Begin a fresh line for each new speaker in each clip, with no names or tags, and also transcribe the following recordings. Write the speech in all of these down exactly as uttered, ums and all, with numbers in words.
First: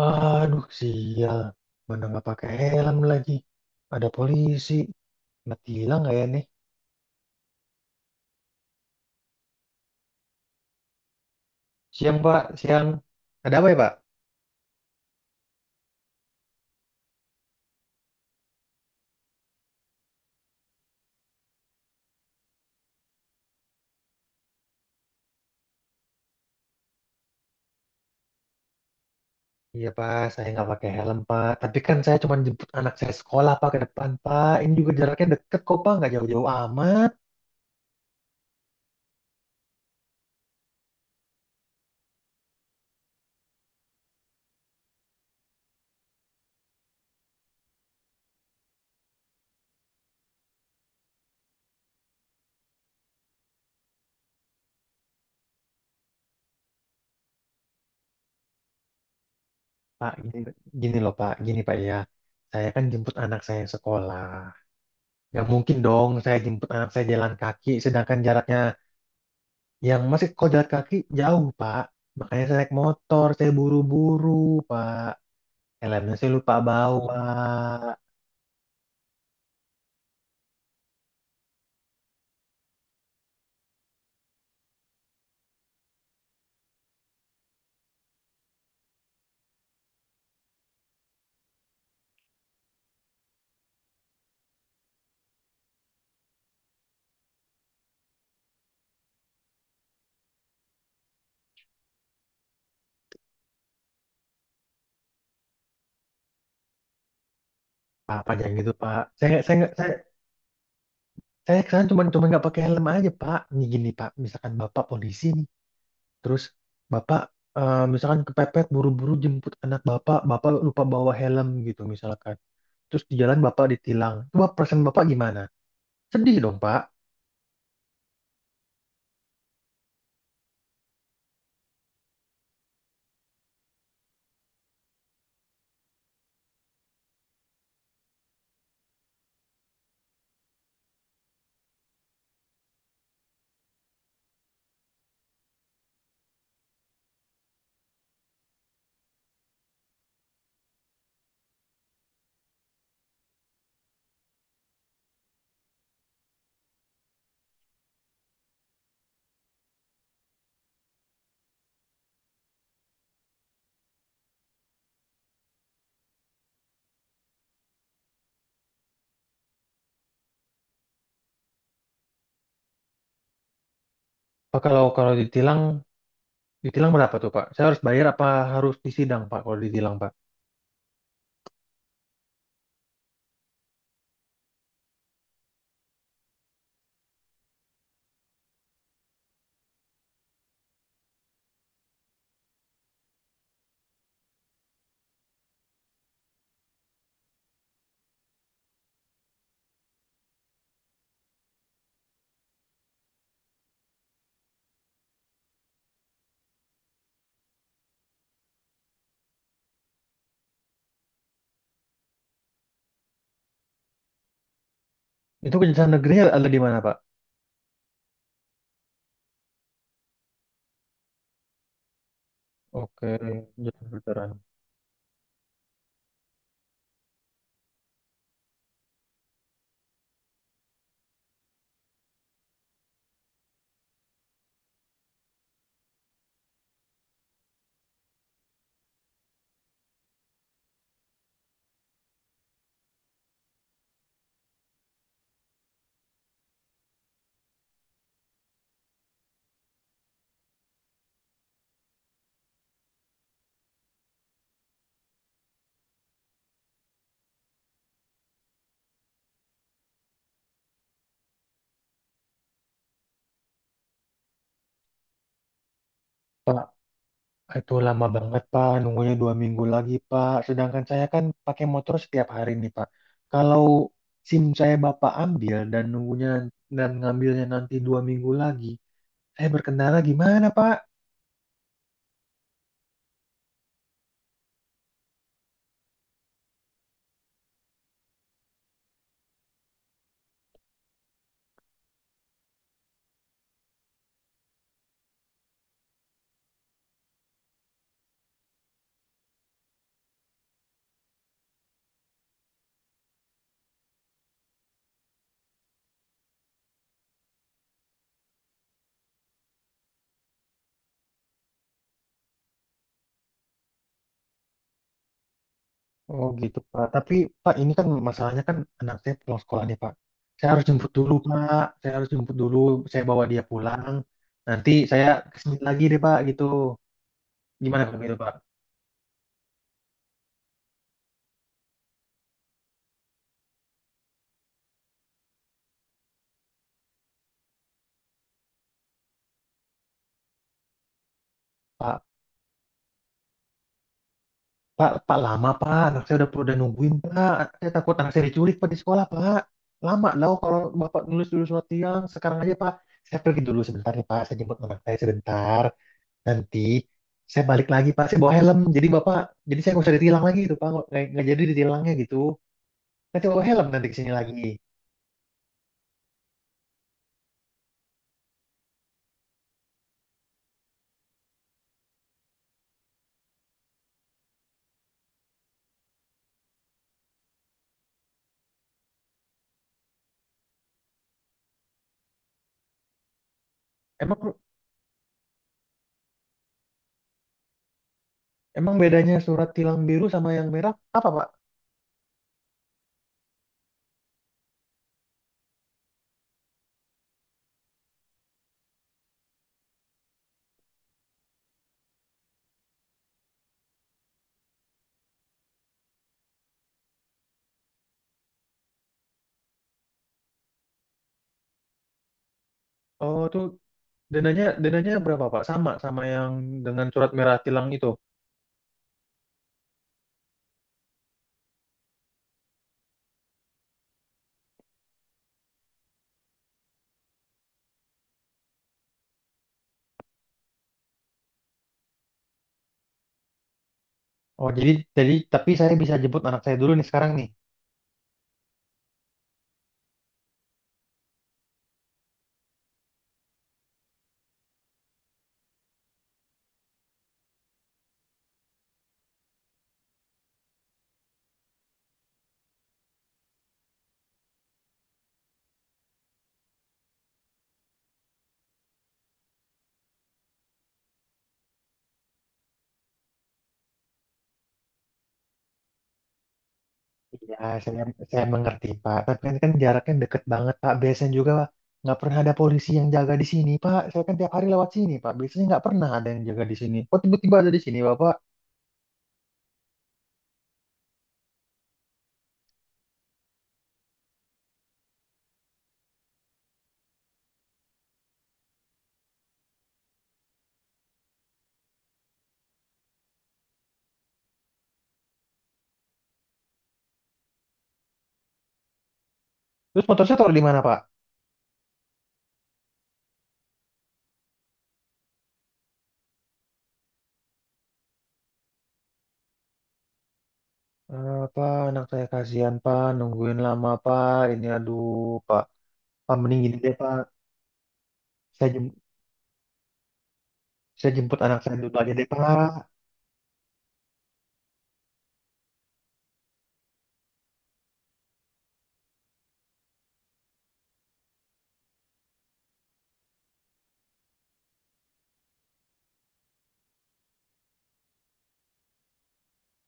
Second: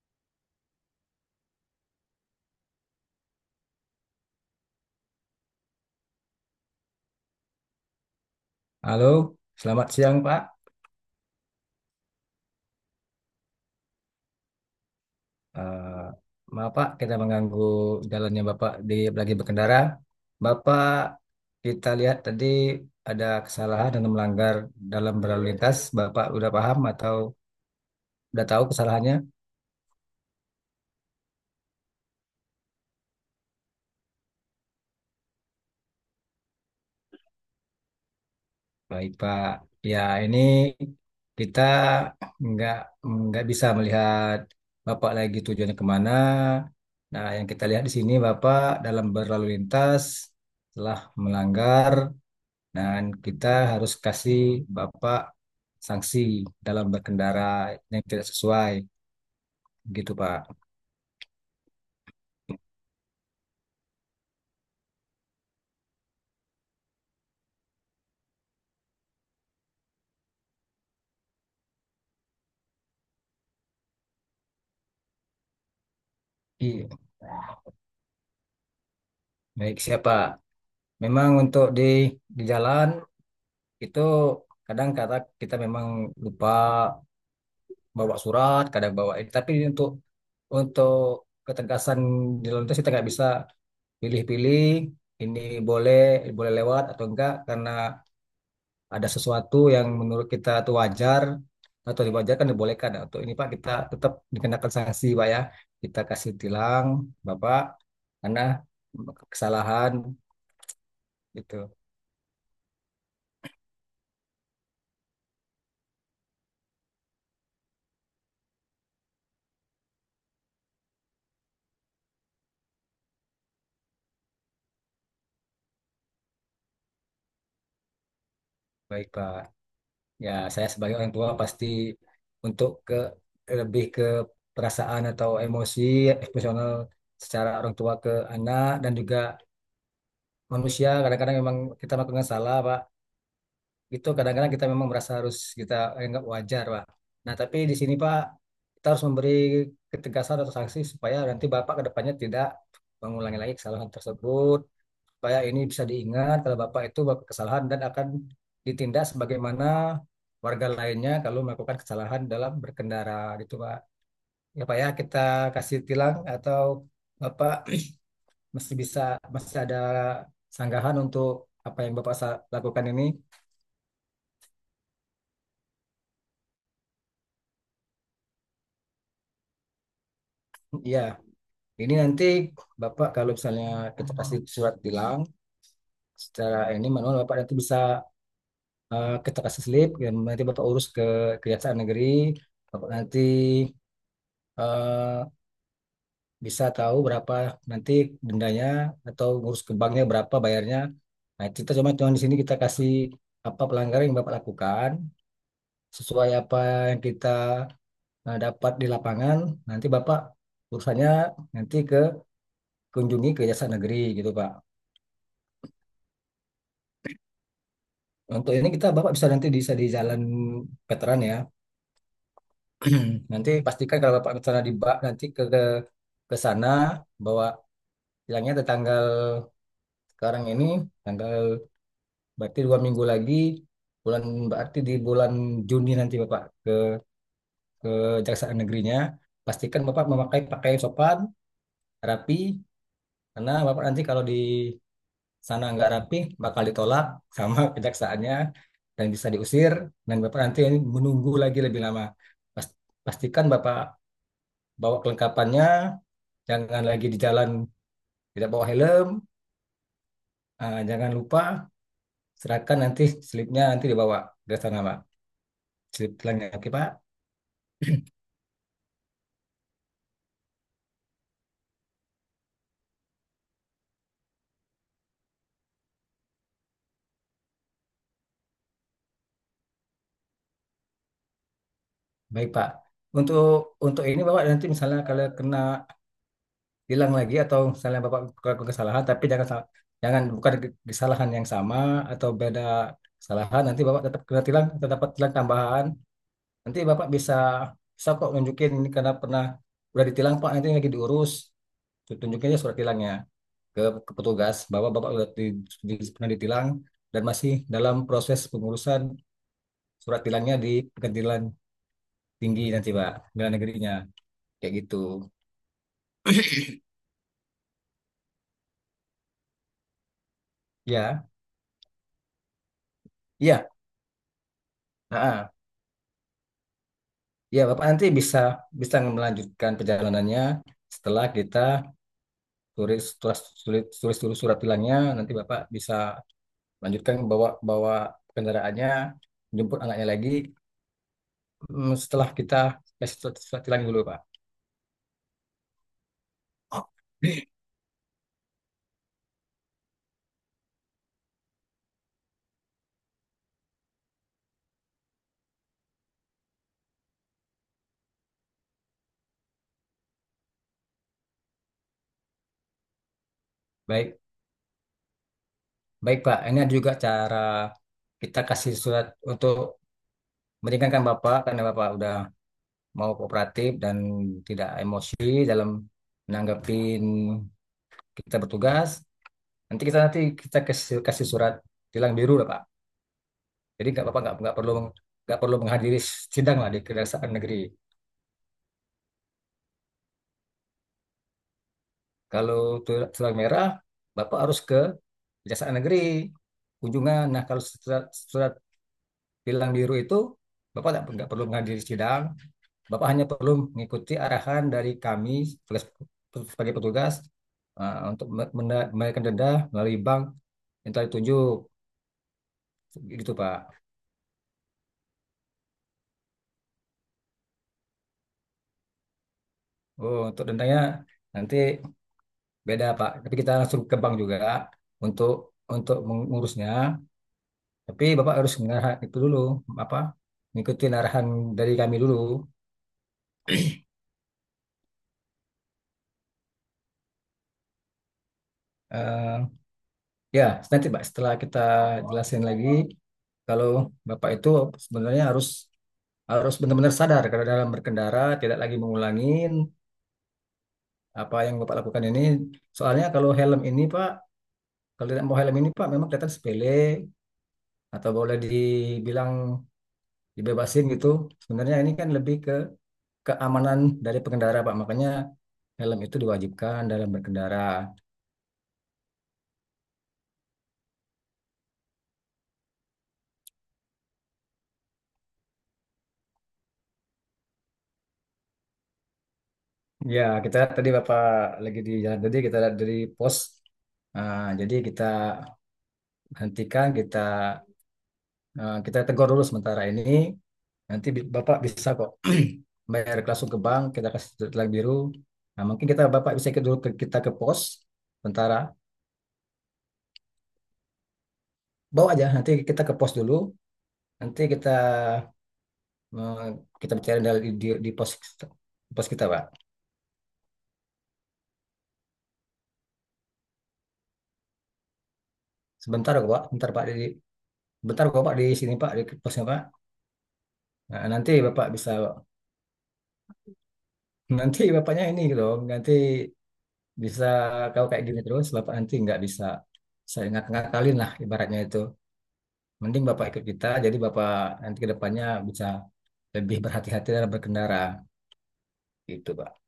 Aduh, sial. Mana nggak pakai helm lagi. Ada polisi. Mati hilang nggak ya nih?
Halo, selamat siang Pak.
Siang, Pak. Siang. Ada apa ya, Pak?
Eh, Maaf Pak, kita mengganggu jalannya Bapak di lagi berkendara. Bapak, kita lihat tadi ada kesalahan dan melanggar dalam berlalu lintas. Bapak udah paham atau udah tahu kesalahannya?
Iya, Pak. Saya nggak pakai helm, Pak. Tapi kan saya cuma jemput anak saya sekolah, Pak, ke depan, Pak. Ini juga jaraknya deket kok, Pak. Nggak jauh-jauh amat.
Baik Pak. Ya ini kita nggak nggak bisa melihat Bapak lagi tujuannya kemana. Nah, yang kita lihat di sini Bapak dalam berlalu lintas telah melanggar. Dan kita harus kasih Bapak sanksi dalam berkendara yang tidak sesuai. Gitu,
Pak,
Pak.
gini, gini loh, Pak. Gini, Pak, ya. Saya kan jemput anak saya sekolah. Nggak mungkin dong saya jemput anak saya jalan kaki, sedangkan jaraknya yang masih kalau jalan kaki jauh, Pak. Makanya saya naik motor, saya buru-buru, Pak. Helmnya saya lupa
Iya.
bawa.
Baik, siapa? Memang untuk di di jalan itu kadang kata kita memang lupa bawa surat, kadang bawa ini. Tapi untuk untuk ketegasan di lalu lintas kita nggak bisa pilih-pilih ini boleh boleh lewat atau enggak karena ada sesuatu yang menurut kita itu wajar atau diwajarkan dibolehkan atau ini Pak, kita tetap dikenakan sanksi Pak, ya kita kasih tilang Bapak
Apa
karena
jangan gitu, Pak. Saya nggak- saya nggak- saya
kesalahan gitu.
saya kesana cuma cuma nggak pakai helm aja, Pak. Nih gini, Pak. Misalkan Bapak polisi nih, terus Bapak eh, misalkan kepepet buru-buru jemput anak Bapak, Bapak lupa bawa helm gitu misalkan. Terus di jalan Bapak ditilang. Coba perasaan Bapak gimana? Sedih dong, Pak.
Baik Pak, ya saya sebagai orang tua pasti untuk ke lebih ke perasaan atau emosi emosional secara orang tua ke anak dan juga manusia kadang-kadang memang kita melakukan salah Pak, gitu kadang-kadang kita memang merasa harus kita anggap wajar Pak. Nah tapi di sini Pak, kita harus memberi ketegasan atau sanksi supaya nanti Bapak ke depannya tidak mengulangi lagi kesalahan tersebut, supaya ini bisa diingat kalau Bapak itu melakukan kesalahan dan akan ditindak sebagaimana warga lainnya kalau melakukan kesalahan dalam berkendara, gitu Pak. Ya Pak, ya kita kasih tilang atau Bapak masih bisa masih ada sanggahan untuk apa yang Bapak sa- lakukan ini.
Pak, kalau kalau ditilang, ditilang berapa tuh, Pak? Saya harus bayar apa harus disidang, Pak, kalau ditilang, Pak?
Iya. Ini nanti Bapak kalau misalnya kita kasih surat tilang secara ini manual, Bapak nanti bisa eh, kita kasih slip dan nanti Bapak urus ke Kejaksaan Negeri. Bapak nanti eh, bisa tahu berapa nanti dendanya atau urus ke banknya berapa bayarnya. Nah, kita cuma cuma di sini kita kasih apa pelanggaran yang Bapak lakukan sesuai apa yang kita eh, dapat di lapangan. Nanti Bapak urusannya nanti ke kunjungi ke Kejaksaan Negeri, gitu Pak.
Itu kejaksaan negerinya ada di mana, Pak?
Untuk ini kita Bapak bisa nanti bisa di Jalan Veteran ya.
Oke,
Nanti
kejaksaan
pastikan kalau
veteran.
Bapak ke sana di bak nanti ke ke ke sana bawa, bilangnya ada tanggal sekarang ini, tanggal berarti dua minggu lagi, bulan berarti di bulan Juni nanti Bapak ke ke Kejaksaan Negerinya, pastikan Bapak memakai pakaian sopan rapi, karena Bapak nanti kalau di sana nggak rapi bakal ditolak sama kejaksaannya dan bisa diusir dan Bapak nanti ini menunggu lagi lebih lama. Pas- Pastikan Bapak bawa kelengkapannya, jangan lagi di jalan tidak bawa helm. Ah, jangan lupa serahkan nanti slipnya, nanti dibawa ke sana Pak, slip pelanggan.
Pak,
Oke Pak,
itu lama banget, Pak. Nunggunya dua minggu lagi, Pak. Sedangkan saya kan pakai motor setiap hari nih, Pak. Kalau SIM saya Bapak ambil dan nunggunya dan ngambilnya nanti dua minggu lagi, saya berkendara gimana, Pak?
baik Pak. Untuk untuk ini Bapak nanti misalnya kalau kena bilang lagi atau misalnya Bapak melakukan kesalahan, tapi jangan sa- jangan bukan kesalahan yang sama atau beda kesalahan, nanti Bapak tetap kena tilang atau dapat tilang tambahan, nanti Bapak bisa bisa kok nunjukin ini karena pernah udah ditilang Pak, nanti lagi diurus, tunjukin aja surat tilangnya ke, ke petugas bahwa Bapak udah di- di- pernah ditilang dan masih dalam proses pengurusan surat tilangnya di pengadilan tinggi nanti Pak, pengadilan negerinya kayak gitu.
Oh gitu, Pak. Tapi, Pak, ini kan masalahnya kan anak saya pulang sekolah nih, Pak. Saya harus jemput dulu,
Ya.
Pak. Saya harus jemput dulu. Saya bawa dia
Iya.
pulang. Nanti saya
Heeh.
kesini lagi deh, Pak, gitu.
Ya,
Gimana
Bapak
kalau
nanti
gitu, Pak?
bisa bisa melanjutkan perjalanannya setelah kita tulis tulis tulis tulis, tulis surat tilangnya. Nanti Bapak bisa lanjutkan, bawa bawa kendaraannya, jemput anaknya lagi. Hmm,
Pak,
Setelah kita kasih surat, surat tilang dulu, Pak.
Pak, Pak lama Pak, anak saya udah udah
Oh,
nungguin Pak. Saya takut anak saya diculik Pak di sekolah Pak. Lama loh kalau Bapak nulis dulu surat tiang. Sekarang aja Pak, saya pergi dulu sebentar ya Pak. Saya jemput anak saya sebentar. Nanti saya balik lagi Pak. Saya bawa helm. Jadi Bapak, jadi saya nggak usah ditilang lagi itu Pak. Nggak, nggak nggak jadi ditilangnya gitu. Nanti bawa helm nanti ke sini
baik,
lagi.
baik Pak. Ini ada juga cara kita kasih surat untuk meringankan Bapak, karena Bapak udah mau kooperatif dan tidak emosi dalam menanggapi kita bertugas. Nanti kita nanti kita kasih kasih surat tilang biru lah Pak. Jadi nggak
Emang
apa-apa, nggak nggak perlu meng- nggak perlu menghadiri sidang lah di Kejaksaan Negeri.
emang bedanya surat tilang biru sama yang merah apa Pak?
Kalau tu- tilang merah, Bapak harus ke Kejaksaan Negeri kunjungan. Nah kalau surat, surat tilang biru itu Bapak nggak nggak perlu menghadiri sidang. Bapak hanya perlu mengikuti arahan dari kami sebagai sebagai petugas eh, untuk me- menda- membayarkan denda melalui bank yang telah ditunjuk.
Oh
Gitu
tuh
Pak.
dananya dananya berapa Pak? Sama sama yang dengan surat merah tilang itu.
Oh, untuk dendanya nanti. Beda Pak, tapi kita langsung ke bank juga untuk untuk mengurusnya. Tapi Bapak harus mengarah itu dulu apa? Mengikuti arahan dari kami dulu.
Oh, jadi jadi tapi saya bisa jemput anak saya dulu nih sekarang nih.
Eh, Ya, nanti Pak setelah kita jelasin lagi kalau Bapak itu sebenarnya harus harus benar-benar sadar karena dalam berkendara tidak lagi mengulangin apa yang Bapak lakukan ini. Soalnya kalau helm ini Pak, kalau tidak mau helm ini Pak, memang kelihatan sepele atau boleh dibilang dibebasin gitu. Sebenarnya ini kan lebih ke keamanan dari pengendara, Pak. Makanya helm itu diwajibkan dalam
Iya,
berkendara.
saya saya mengerti, Pak. Tapi ini kan jaraknya deket banget, Pak. Biasanya juga nggak pernah ada polisi yang jaga di sini, Pak. Saya kan tiap hari lewat sini, Pak. Biasanya nggak pernah ada yang jaga di sini. Kok tiba-tiba ada di sini, Bapak?
Ya, kita tadi Bapak lagi di jalan, tadi kita lihat dari pos. Nah, jadi kita hentikan, kita eh, kita tegur dulu sementara ini. Nanti bi- Bapak bisa kok bayar langsung ke bank, kita kasih tilang biru. Nah, mungkin kita Bapak bisa ikut dulu ke kita ke pos sementara.
Terus motor saya taruh di mana, Pak?
Bawa aja nanti kita ke pos dulu. Nanti kita eh, kita bicara di, di, di pos pos kita, Pak.
Eh, Pak, anak saya kasihan, Pak. Nungguin lama, Pak. Ini aduh, Pak.
Sebentar
Pak,
kok,
mending
Pak.
gini
Bentar,
deh,
Pak.
Pak.
Di, bentar kok, Pak, di
Saya
sini,
jem-
Pak, di posnya, Pak.
saya
Nah,
jemput
nanti
anak saya
Bapak
dulu
bisa,
aja deh, Pak.
nanti Bapaknya ini gitu, nanti bisa, kalau kayak gini terus, Bapak nanti nggak bisa, saya ngakak-ngakalin lah ibaratnya itu. Mending Bapak ikut kita, jadi Bapak nanti ke depannya bisa lebih berhati-hati dalam berkendara, gitu, Pak.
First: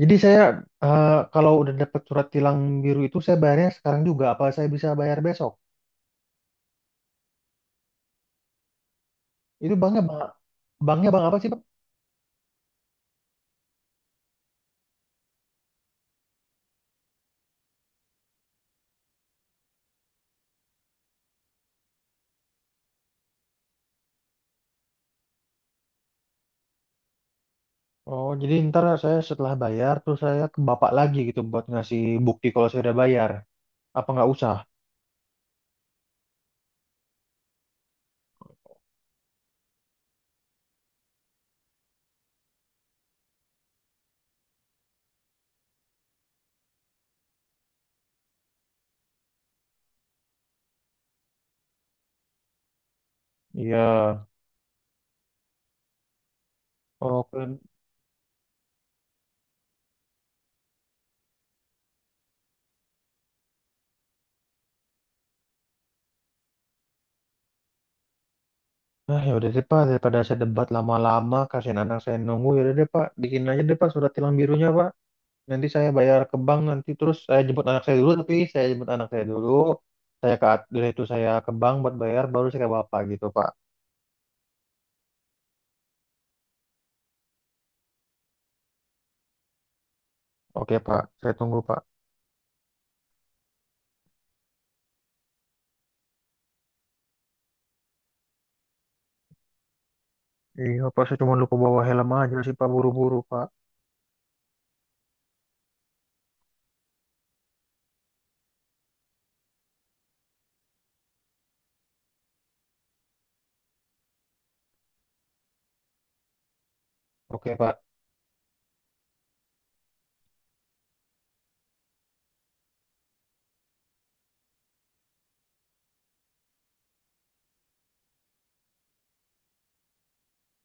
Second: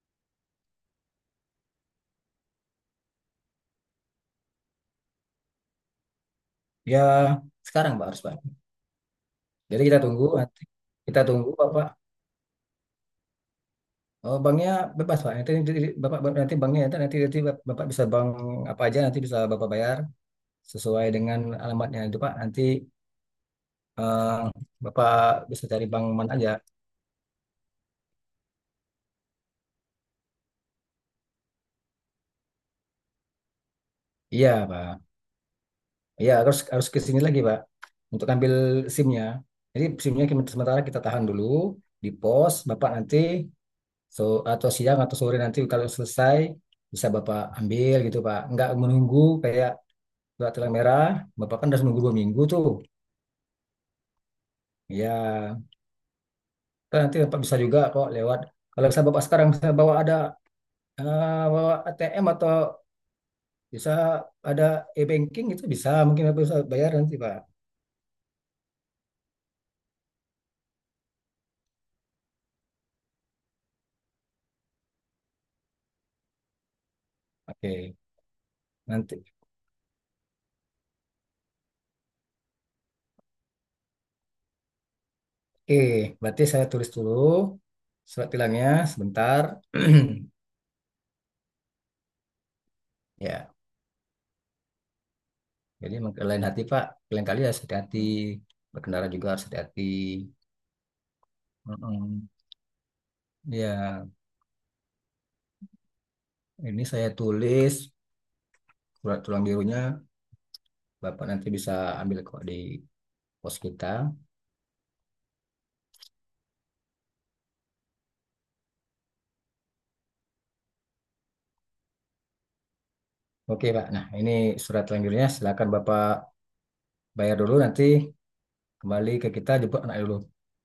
Jadi saya eh, kalau udah dapat surat tilang biru itu saya bayarnya sekarang juga apa saya bisa bayar besok?
Ya, sekarang, Pak, harus, Pak.
Itu
Jadi kita
banknya bang,
tunggu, nanti
banknya
kita
bank apa
tunggu,
sih bang?
Bapak. Oh, banknya bebas, Pak. Nanti, nanti- nanti Bapak nanti banknya nanti nanti, nanti Bapak bisa bank apa aja, nanti bisa Bapak bayar sesuai dengan alamatnya itu Pak. Nanti eh, Bapak bisa cari Bang Man aja.
Oh jadi ntar saya setelah bayar terus saya ke bapak lagi gitu buat ngasih bukti kalau saya udah bayar. Apa nggak usah?
Iya Pak. Iya harus harus ke sini lagi Pak untuk ambil SIM-nya. Jadi SIM-nya kita- sementara kita tahan dulu di pos. Bapak nanti so atau siang atau sore nanti kalau selesai bisa Bapak ambil, gitu Pak. Nggak menunggu kayak surat tilang merah. Bapak kan harus menunggu dua minggu tuh.
Iya.
Iya. Kan nanti Bapak bisa
Oke.
juga kok lewat. Kalau bisa Bapak sekarang bisa bawa ada eh, bawa a t m atau bisa ada e-banking itu bisa, mungkin aku bisa bayar nanti Pak.
Nah ya udah deh pak daripada saya debat lama-lama kasihan anak saya nunggu ya udah deh pak bikin aja deh pak surat tilang birunya pak. Nanti saya bayar ke bank nanti terus saya jemput anak saya
Oke,
dulu tapi saya jemput anak saya
nanti.
dulu saya ke at- dari itu saya ke bank buat bayar baru saya ke bapak gitu Pak.
Oke, berarti saya tulis dulu surat tilangnya sebentar.
Oke Pak, saya tunggu Pak.
Ya, jadi emang lain hati Pak, lain kali harus hati-hati. Berkendara juga harus hati-hati.
Iya Pak, saya cuma lupa bawa helm
Mm-mm.
aja sih Pak buru-buru Pak.
Ya, ini saya tulis surat tulang birunya. Bapak nanti bisa ambil kok di pos kita.
Oke Pak.
Oke Pak, nah ini surat tulang birunya. Silakan Bapak bayar dulu, nanti kembali ke kita, jemput anak dulu.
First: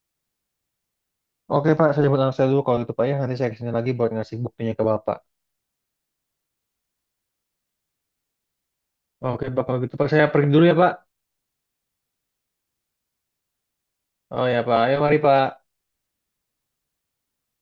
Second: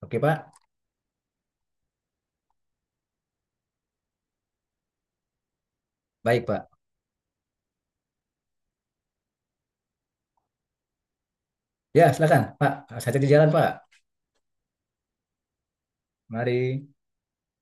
Oke Pak.
Oke Pak, saya jemput anak saya dulu kalau gitu Pak ya nanti saya kesini lagi buat ngasih buktinya ke bapak.
Baik, Pak.
Oke Pak, kalau gitu Pak saya pergi dulu ya Pak.
Ya, silakan, Pak. Saya di jalan, Pak.
Oh ya Pak, ayo mari Pak.
Mari.